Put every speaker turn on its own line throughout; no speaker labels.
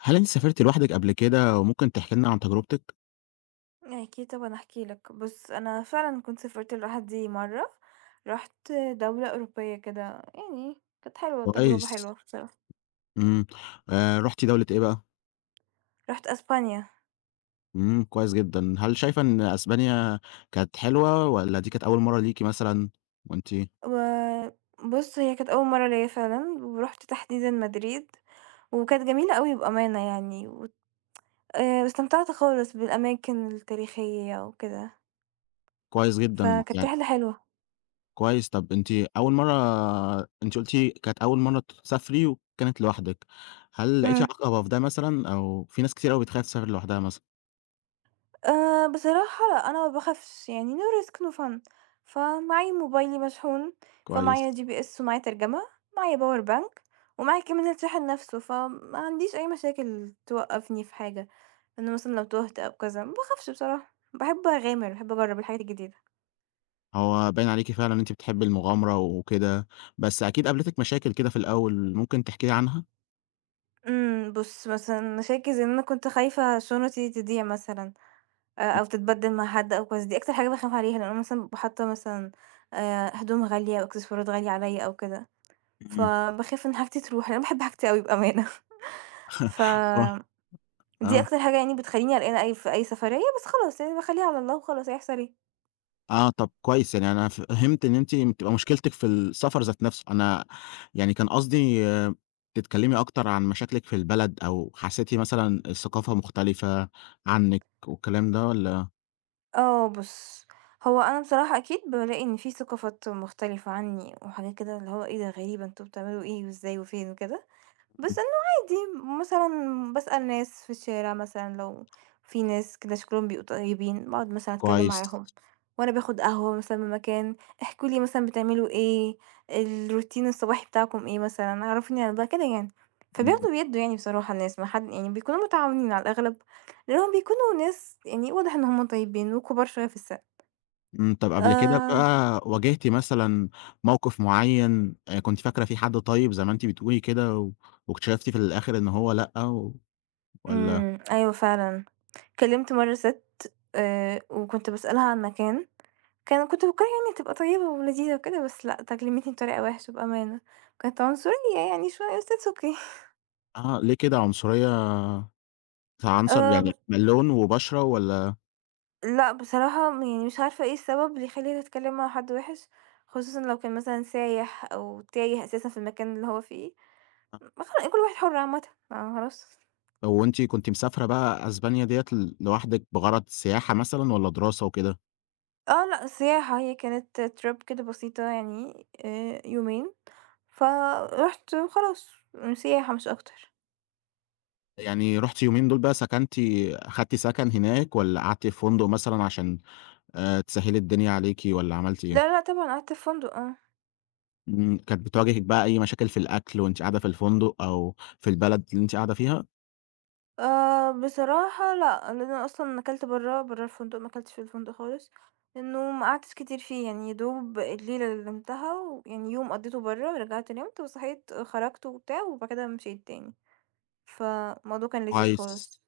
هل أنتِ سافرتِ لوحدِك قبل كده وممكن تحكي لنا عن تجربتِك؟
أكيد طبعًا هاحكي لك، بُص أنا فعلًا كنت سافرت لوحدي مرّة، رُحت دولة أوروبية كده، يعني كانت حلوة تجربة حلوة
كويس.
بصراحة.
إمم. رُحتِ دولة إيه بقى؟
رُحت أسبانيا.
كويس جدًا. هل شايفة إن أسبانيا كانت حلوة والّا دي كانت أول مرّة ليكِ مثلًا وأنتِ
وبُص هي كانت أول مرّة ليّا فعلًا، ورُحت تحديدًا مدريد، وكانت جميلة أوي بأمانة يعني، و واستمتعت خالص بالأماكن التاريخية وكده،
كويس جدًا،
فكانت
يعني
رحلة حلوة.
كويس. طَب أول مرّة أنتِ قُلتِ كانت أول مرّة تسافري وكانت لوحدِك، هل لقيتِ
إمم.
عقبة في ده مثلًا أو في ناس كتير أوي بتخاف تسافر لوحدها مثلًا؟
بصراحة لأ، أنا ما باخافش، يعني no risk no fun. فمعايا موبايلي مشحون،
كويس.
فمعايا GPS ومعايا ترجمة، معايا power bank ومعايا كمان الشاحن نفسه، فما عنديش أي مشاكل توقّفني في حاجة، إن مثلًا لو تُهت أو كذا، ما باخافش بصراحة، باحب أغامر، باحب أجرّب الحاجات الجديدة.
هو باين عليكِ فعلًا إن أنتِ بتحبي المغامرة وكده، بس أكيد قابلتِك مشاكل كده في الأول، ممكن تحكي لي عنها؟
بُص مثلًا مشاكل زي إن أنا كنت خايفة شنطتي تضيع مثلًا،
إمم.
أو تتبدّل مع حد أو كذا، دي أكتر حاجة باخاف عليها، لإن أنا مثلًا بابقى حاطة مثلًا هدوم غالية وإكسسوارات غالية عليّا أو كده.
إمم.
فباخاف إن حاجتي تروح، لإن أنا باحب حاجتي أوي بأمانة. ف
هو
دي
آه.
أكتر حاجة يعني بتخلّيني قلقانة أي في أي سفرية، بس خلاص يعني باخلّيها على الله وخلاص هيحصل إيه.
آه. طب كويس، يعني أنا فهمت إن أنتِ بتبقى مشكلتِك في السفر ذات نفسه. يعني كان قصدي تتكلمي أكتر عن مشاكلِك في البلد، أو حسيتِ مثلًا الثقافة مختلفة عنِك والكلام ده والّا؟
آه، بُص، هو أنا بصراحة أكيد بالاقي إن في ثقافات مختلفة عني وحاجات كده اللي هو إيه ده غريبة، أنتم بتعملوا إيه وإزاي وفين وكده، بس
إمم.
إنه عادي. مثلًا باسأل ناس في الشارع مثلًا، لو في ناس كده شكلهم بيبقوا طيبين، باقعد مثلًا أتكلم
كويس.
معاهم، وأنا باخد قهوة مثلًا من مكان، احكوا لي مثلًا بتعملوا إيه، الروتين الصباحي بتاعكم إيه مثلًا، عرفيني على بقى كده يعني.
إمم.
فبياخدوا ويدّوا يعني بصراحة الناس، ما حد يعني بيكونوا متعاونين على الأغلب، لأنهم بيكونوا ناس يعني واضح إن هُم طيبين وكبار شوية في السن.
طب قبل كده
آآ
بقى واجهتِ مثلًا موقف معين، كنتِ فاكرة فيه حد طيب زي ما أنتِ بتقولي كده، و واكتشفتِ في الآخر إن هو لأ، و والّا
إمم، أيوه فعلًا. كلمت مرة سِت، وكنت باسألها عن مكان، كان كنت مفكّراها يعني هتبقى طيبة ولذيذة وكده، بس لأ، تكلمتني بطريقة وِحشة بأمانة، كانت عنصرية يعني شوية بس it's okay.
آه، ليه كده عنصرية؟ كعنصر
ب
يعني لون وبشرة والّا
لأ بصراحة يعني مش عارفة إيه السبب اللي يخلّيني أتكلم مع حد وِحِش، خصوصًا لو كان مثلًا سايح أو تايه أساسًا في المكان اللي هو فيه، خلا كل واحد حُر عامةً. آه، خلاص.
وأنتِ كنتِ مسافرة بقى أسبانيا ديّة لوحدِك بغرض سياحة مثلًا والّا دراسة وكده؟
آه، لأ، سياحة. هي كانت trip كده بسيطة يعني، يومين، فرُحت وخلاص، سياحة مش أكتر.
يعني رُحتِ يومين دول بقى سكنتِ، أخدتِ سكن هناك والّا قعدتِ في فندق مثلًا عشان تسهّلي الدنيا عليكِ، والّا عملتِ
لا،
إيه؟
لأ، طبعًا قعدت في فندق آه.
إمم. كانت بتواجهِك بقى أي مشاكل في الأكل وأنتِ قاعدة في الفندق أو في البلد اللي أنتِ قاعدة فيها؟
بصراحة لأ، لإن أنا أصلًا أكلت برّه، برّه الفندق، ما أكلتش في الفندق خالص، لإنه ما قعدتش كتير فيه، يعني يا دوب الليلة اللي نمتها ويعني يوم قضيته برّه، رجعت نمت وصحيت خرجت وبتاع، وبعد كده مشيت تاني، فالموضوع كان لذيذ
كويس.
خالص.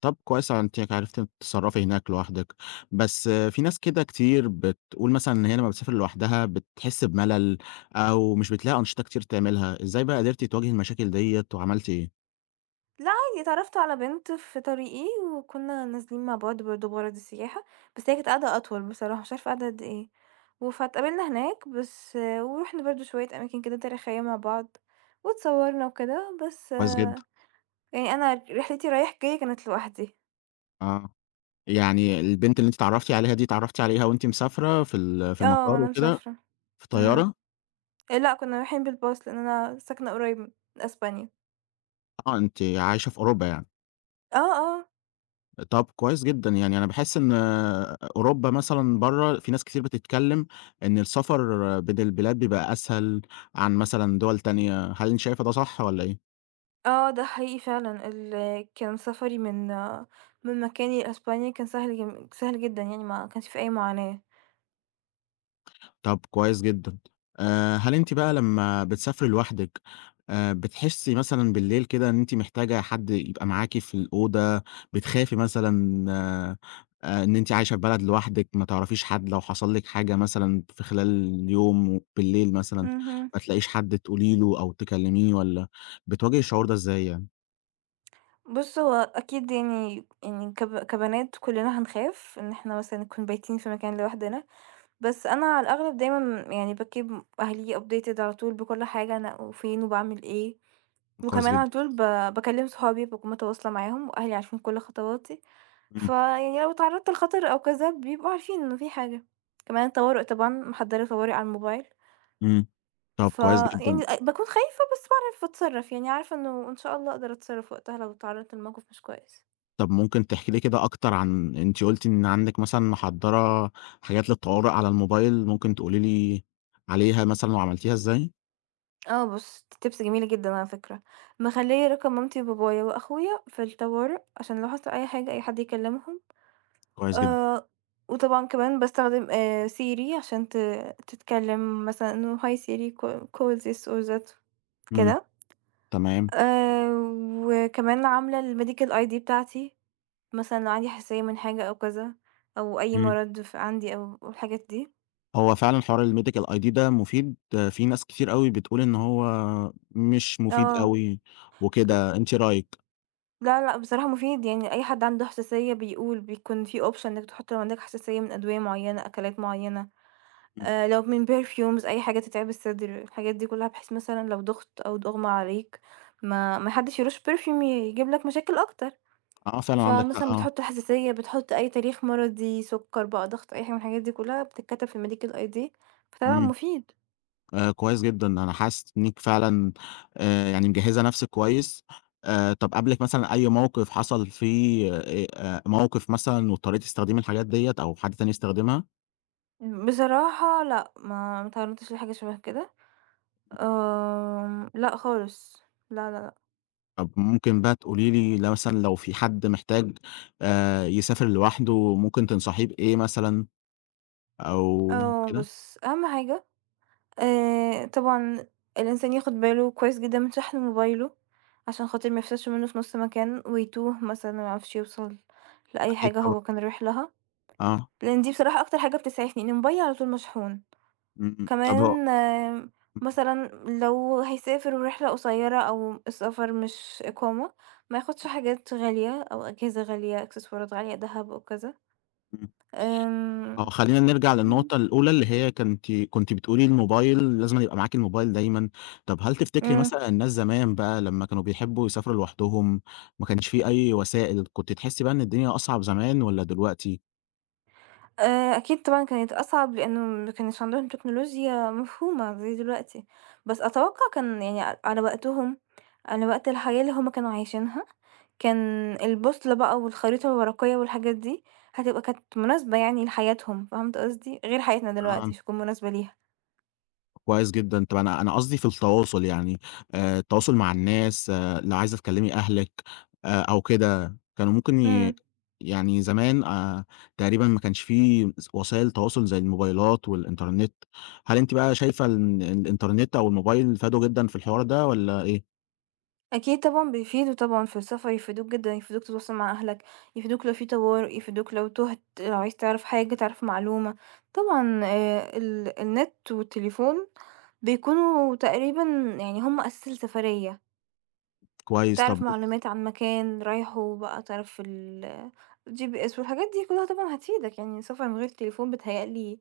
طب كويس، أنتِ عرفتِ تتصرّفي هناك لوحدِك، بس في ناس كده كتير بتقول مثلًا إن هي لمّا بتسافر لوحدها بتحس بملل أو مش بتلاقي أنشطة كتير تعملها، إزاي بقى قدرتِ تواجهي المشاكل ديّة وعملتِ إيه؟
لأ عادي، اتعرّفت على بنت في طريقي، وكنا نازلين مع بعض برضه بغرض السياحة، بس هي كانت قاعدة أطول بصراحة، مش عارفة قاعدة قد إيه، فاتقابلنا هناك بس آه، ورُحنا برضه شوية أماكن كده تاريخية مع بعض، واتصوّرنا وكده، بس
كويس
آه.
جدًا.
يعني أنا رحلتي رايح جاي كانت لوحدي.
آه. يعني البنت اللي أنتِ اتعرّفتِ عليها دي اتعرّفتِ عليها وأنتِ مسافرة في
آه،
المطار
وأنا
وكده،
مسافرة.
في
إمم.
الطيارة؟
لأ، كنا رايحين بالباص لأن أنا ساكنة قريب من أسبانيا.
آه، أنتِ عايشة في أوروبا يعني.
آه. آه.
طب كويس جدًا، يعني أنا باحس إن أوروبا مثلًا برّه في ناس كتير بتتكلم إن السفر بين البلاد بيبقى أسهل عن مثلًا دول تانية، هل أنتِ شايفة ده صح والّا إيه؟
آه، ده حقيقي فعلًا، كان سفري من مكاني لأسبانيا كان سهل، سهل جدًا، يعني ما كانش في أي معاناة.
طب كويس جدًا. هل أنتِ بقى لمّا بتسافري لوحدِك، بتحسّي مثلًا بالليل كده إن أنتِ محتاجة حد يبقى معاكِ في الأوضة، بتخافي مثلًا إن أنتِ عايشة في بلد لوحدِك، ما تعرفيش حد، لو حصل لِك حاجة مثلًا في خلال اليوم بالليل مثلًا،
اهم.
ما تلاقيش حد تقولي له أو تكلميه، والّا بتواجهي الشعور ده إزاي يعني؟
بُص، هو أكيد يعني كبنات كلنا هنخاف إن إحنا مثلًا نكون بايتين في مكان لوحدنا، بس أنا على الأغلب دايمًا يعني باkeep أهلي updated على طول بكل حاجة أنا وفين وباعمل إيه.
كويس
وكمان على
جدًا.
طول باكلّم صحابي، باكون متواصلة معاهم وأهلي عارفين كل خطواتي،
إمم.
فيعني لو اتعرّضت لخطر أو كذا بيبقوا عارفين إنه في حاجة. كمان الطوارئ طبعًا محضّرة طوارئ على الموبايل.
إمم. طب كويس
فيعني
جدًا.
باكون خايفة بس باعرف أتصرّف، يعني عارفة إنه إن شاء الله أقدر أتصرّف وقتها لو اتعرّضت لموقف مش كويس.
طب ممكن تحكي لي كده أكتر عن، أنتِ قُلتِ إن عندِك مثلًا محضّرة حاجات للطوارئ على الموبايل، ممكن تقولي لي عليها مثلًا وعملتيها إزاي؟
آه بُص، دي tips جميلة جدًا على فكرة، مخلّية رقم مامتي وبابايا وأخويا في الطوارئ عشان لو حصل أي حاجة أي حد يكلّمهم.
كويس جدًا.
آآ، وطبعًا كمان باستخدم Siri عشان تتكلم مثلًا إنه hi Siri call call this or that
إمم.
كده.
تمام.
آآ، وكمان عاملة الMedical ID بتاعتي، مثلًا لو عندي حساسية من حاجة أو كذا، أو أي
إمم.
مرض عندي أو الحاجات دي.
هو فعلًا حوار الMedical ID ده مفيد، آه، في ناس كتير أوي بتقول إن هو مش مفيد
آه،
أوي وكده، أنتِ رأيِك؟
لا، لأ، بصراحة مفيد، يعني أي حد عنده حساسية بيقول، بيكون في option إنك تحط لو عندك حساسية من أدوية معينة، أكلات معينة.
إمم.
لو من perfumes أي حاجة تتعب الصدر، الحاجات دي كلّها بحيث مثلًا لو ضُغط أو ضغمة عليك ما حدّش يرُش perfume يجيب لك مشاكل أكتر،
آه، فعلًا عندك
فمثلًا
حق، آه.
بتحُط حساسية، بتحُط أي تاريخ مرضي، سُكّر بقى، ضغط، أي حاجة من الحاجات دي كلّها بتتكتب في الmedical ID، فطبعًا
إمم.
مفيد.
كويس جدًا، أنا حاسس إنِّك فعلًا يعني مجهّزة نَفْسِك كويس. طَب قابلِك مثلًا أي موقِف حصل فيه موقِف مثلًا، واضطريتِ تستخدمي الحاجات ديّة أو حد تاني يستخدمها؟
بصراحة لأ، ما اتعرّضتش لحاجة شبه كده. لأ خالص. لا، لا، لأ.
طَب ممكن بقى تقولي لي لو مثلًا لو في حد محتاج يسافر لوحده ممكن تنصحيه بإيه، مثلًا أو
آه
كده؟
بُص، أهم حاجة، طبعًا الإنسان ياخد باله كويس جدًا من شحن موبايله، عشان خاطر ما يفسدش منه في نُص مكان ويتوه مثلًا وما يعرفش يوصل لأي
أكيد
حاجة
طبعًا،
هو كان رايح لها،
آه.
لإن دي بصراحة أكتر حاجة بتسعفني، إن موبايلي على طول مشحون.
إمم. طَب هو
كمان
إمم.
مثلًا لو هيسافر ورحلة قصيرة أو السفر مش إقامة، ما ياخدش حاجات غالية أو أجهزة غالية، إكسسوارات غالية، دهب وكذا.
إمم.
آمم
آه، خلّينا نرجع للنقطة الأولى اللي هي كنتِ بتقولي الموبايل لازمًا يبقى معاكِ الموبايل دايمًا، طب هل تفتكري
إمم.
مثلًا الناس زمان بقى لمّا كانوا بيحبوا يسافروا لوحدهم، ما كانش في أي وسائل، كنتِ تحسي بقى إن الدنيا أصعب زمان والّا دلوقتي؟
أكيد طبعًا كانت أصعب لإنه ما كانش عندهم تكنولوجيا مفهومة زي دلوقتي، بس أتوقع كان يعني على وقتهم، على وقت الحياة اللي هُم كانوا عايشينها، كان البوصلة بقى والخريطة الورقية والحاجات دي، هتبقى كانت مناسبة يعني لحياتهم، فهمت قصدي؟ غير حياتنا دلوقتي مش هتكون مناسبة ليها.
كويس جدًا. طَب أنا قصدي في التواصل، يعني التواصل مع الناس، آه، لو عايزة تكلّمي أهلِك أو كده، كانوا ممكن
إمم.
يعني زمان تقريبًا ما كانش في وسائل تواصل زي الموبايلات والإنترنت، هل أنتِ بقى شايفة إن الإنترنت أو الموبايل فادوا جدًا في الحوار ده والّا إيه؟
أكيد طبعًا بيفيدوا طبعًا في السفر، يفيدوك جدًا، يفيدوك تتواصل مع أهلك، يفيدوك لو في طوارئ، يفيدوك لو تُهت، لو عايز تعرف حاجة، تعرف معلومة. طبعًا ال النت والتليفون بيكونوا تقريبًا يعني هم أساس السفرية،
كويس.
تعرف
طَب
معلومات عن مكان رايحه بقى، تعرف الGPS والحاجات دي كلها طبعًا هتفيدك، يعني السفر من غير تليفون بيتهيأ لي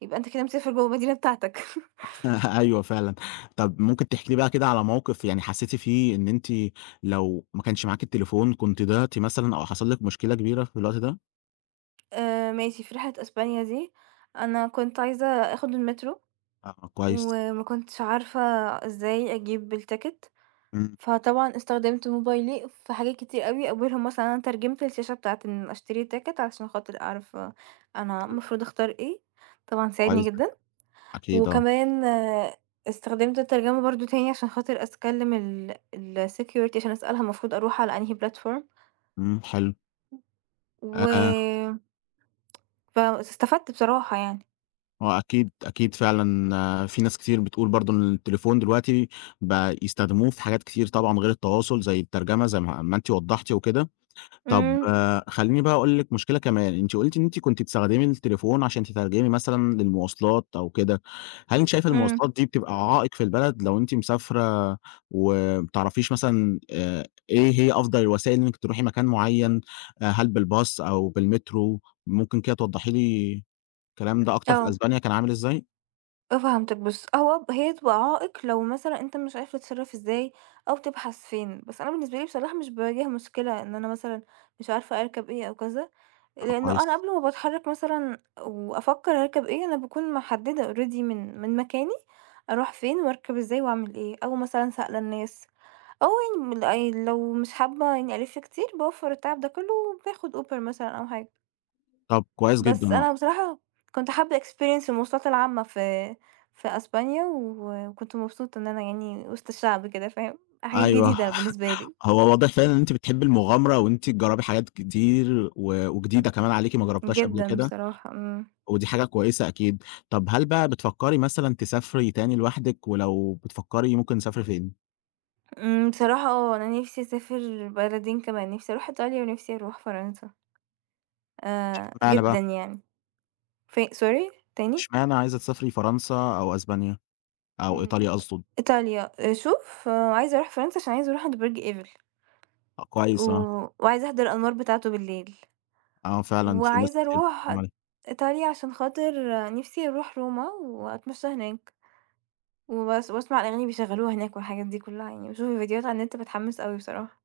يبقى أنت كده مسافر جوه المدينة بتاعتك.
أيوه فعلًا. طَب ممكن تحكي لي بقى كده على موقف يعني حسّيتِ فيه إن أنتِ لو ما كانش معاكِ التليفون كنتِ ضِعتِ مثلًا أو حصل لِك مشكلة كبيرة في الوقت ده؟
ماشي، في رحلة أسبانيا دي، أنا كنت عايزة آخد المترو.
آه، كويس.
وما كنتش عارفة إزاي أجيب التيكت،
إمم.
فطبعًا استخدمت موبايلي في حاجات كتير أوي، أولهم مثلًا أنا ترجمت الشاشة بتاعة إن أشتري تيكت علشان خاطر أعرف أنا المفروض أختار إيه، طبعًا ساعدني
كويس جدًا.
جدًا،
أكيد آه.
وكمان استخدمت الترجمة برضه تاني عشان خاطر أتكلم الsecurity عشان أسألها المفروض أروح على أنهي platform
إمم. حلو. آآ،
و فاستفدت بصراحة يعني.
هو أكيد، أكيد فعلًا آه، في ناس كتير بتقول برضه إن التليفون دلوقتي بقى يستخدموه في حاجات كتير طبعًا غير التواصل، زي الترجمة زي ما أنتِ وضّحتِ وكده. طب
إمم.
آه، خلّيني بقى أقول لِك مشكلة كمان، أنتِ قُلتِ إن أنتِ كنتِ بتستخدمي التليفون عشان تترجمي مثلًا للمواصلات أو كده، هل أنتِ شايفة
إمم.
المواصلات دي بتبقى عائق في البلد لو أنتِ مسافرة وما بتعرفيش مثلًا، إيه هي أفضل الوسائل إنِّك تروحي مكان معيّن، هل بالباص أو بالمترو؟ ممكن كده توضّحي لي الكلام ده أكتر، في
آه.
أسبانيا كان عامل إزاي؟
فهمتك، بُص هو هي تبقى عائق لو مثلًا أنت مش عارف تتصرّف إزاي أو تبحث فين، بس أنا بالنسبة لي بصراحة مش باواجه مشكلة إن أنا مثلًا مش عارفة أركب إيه أو كذا،
آه،
لإنه أنا
كويس.
قبل ما باتحرّك مثلًا وأفكّر أركب إيه، أنا باكون محددة already من مكاني أروح فين وأركب إزاي وأعمل إيه، أو مثلًا سائلة الناس أو يعني لو مش حابة إني ألِف كتير باوفّر التعب ده كلّه وباخد Uber مثلًا أو حاجة.
طب كويس جدًا،
بس
آه.
أنا بصراحة كنت حابة experience المواصلات العامة في أسبانيا وكنت مبسوطة إن أنا يعني وسط الشعب كده فاهم، حاجات
أيوه.
جديدة بالنسبة لي،
هو واضح فعلًا إن أنتِ بتحبّي المغامرة وإن أنتِ تجرّبي حاجات كتير وجديدة كمان عليكِ ما جرّبتيهاش قبل
جدًا
كده،
بصراحة. إمم.
ودي حاجة كويسة أكيد. طب هل بقى بتفكّري مثلًا تسافري تاني لوحدِك، ولو بتفكّري ممكن تسافري فين؟
إمم. بصراحة آه، أنا نفسي أسافر بلدين كمان، نفسي أروح إيطاليا ونفسي أروح فرنسا،
اشمعنى
جدًا
بقى؟
يعني. Sorry تاني؟
اشمعنى عايزة تسافري فرنسا أو أسبانيا أو
إمم.
إيطاليا أقصد؟
إيطاليا. شوف آه، عايزة أروح فرنسا عشان عايزة أروح عند برج إيفل
آه،
و
كويس آه.
وعايزة أحضر الأنوار بتاعته بالليل.
آه فعلًا في ناس
وعايزة
كتير
أروح
بتتكلّم عليها.
إيطاليا عشان خاطر نفسي أروح روما وأتمشى هناك وبس وأسمع الأغاني بيشغلوها هناك والحاجات دي كلها، يعني بشوف الفيديوهات على النت بتحمس أوي بصراحة.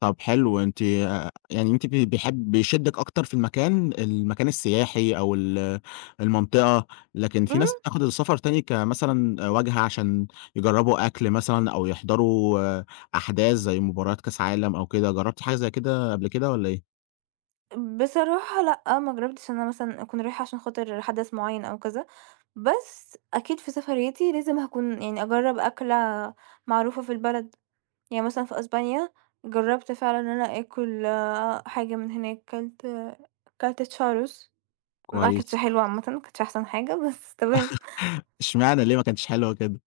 طب حلو، أنتِ يعني أنتِ ب بيحب بيشدِّك أكتر في المكان السياحي أو المنطقة، لكن في ناس بتاخد السفر تاني كمثلًا واجهة عشان يجرّبوا أكل مثلًا أو يحضروا آه، أحداث زي مباريات كاس عالم أو كده، جرّبتِ حاجة زي كده قبل كده والّا إيه؟
بصراحة لأ، ما جربتش إن أنا مثلا أكون رايحة عشان خاطر حدث معين أو كذا، بس أكيد في سفريتي لازم هكون يعني أجرب أكلة معروفة في البلد، يعني مثلا في أسبانيا جربت فعلا إن أنا آكل حاجة من هناك. كلت تشاروس، ما
كويس.
كانتش حلوة عامةً، ما كانتش أحسن حاجة بس تمام.
إشمعنى ليه ما كانتش حلوة كده؟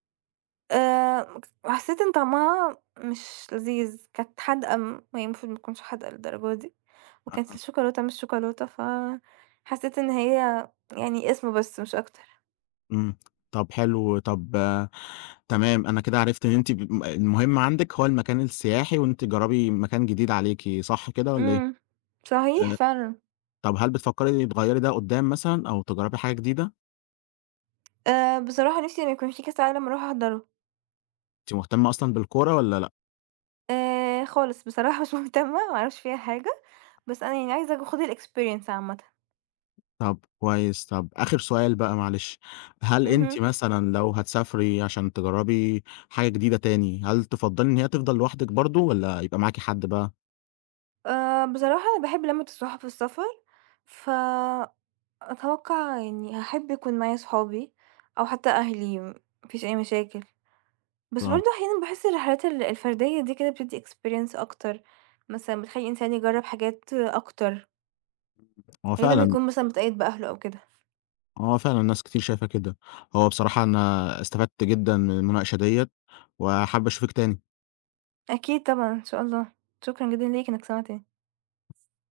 آآ حسيت إن طعمها مش لذيذ، كانت حادقة وهي المفروض ما تكونش حادقة للدرجة دي، وكانت
أها.
الشوكولاتة مش شوكولاتة، فحسيت إن هي يعني اسم بس مش أكتر.
إمم. طب حلو، طب آه، تمام، أنا كده عرفت إن أنتِ ب م المهم عندِك هو المكان السياحي وإن أنتِ تجرّبي مكان جديد عليكِ، صح كده والّا إيه؟
إمم، صحيح
آآ
فعلًا.
طب هل بتفكّري تغيّري ده قدّام مثلًا أو تجرّبي حاجة جديدة؟
بصراحة نِفْسي إن يكون في كاس عالم أروح أحضره.
أنتِ مهتمة أصلًا بالكورة والّا لأ؟
خالص بصراحة مش مهتمة، ما أعرفش فيها حاجة، بس أنا يعني عايزة آخُد الexperience عامةً.
طب كويس، طب آخر سؤال بقى معلش، هل أنتِ
اهم.
مثلًا لو هتسافري عشان تجرّبي حاجة جديدة تاني، هل تفضّلي إن هي تفضل لوحدِك برضه والّا يبقى معاكِ حد بقى؟
بصراحة أنا باحب لمّة الصحاب في السفر، ف أتوقع يعني هاحب يكون معايا صحابي أو حتى أهلي، ما فيش أي مشاكل، بس
آه.
برضه أحيانًا باحس الرحلات الفردية دي كده بتدّي experience أكتر، مثلًا بتخلّي الإنسان يجرّب حاجات أكتر،
هو
غير لمّا
فعلًا
يكون مثلًا متقيد بأهله أو كده.
هو فعلًا ناس كتير شايفة كده. هو بصراحة أنا استفدت جدًا من المناقشة ديّة وحابب أشوفِك تاني.
أكيد طبعًا، إن شاء الله، شكرًا جدًا ليك إنك سمعتني.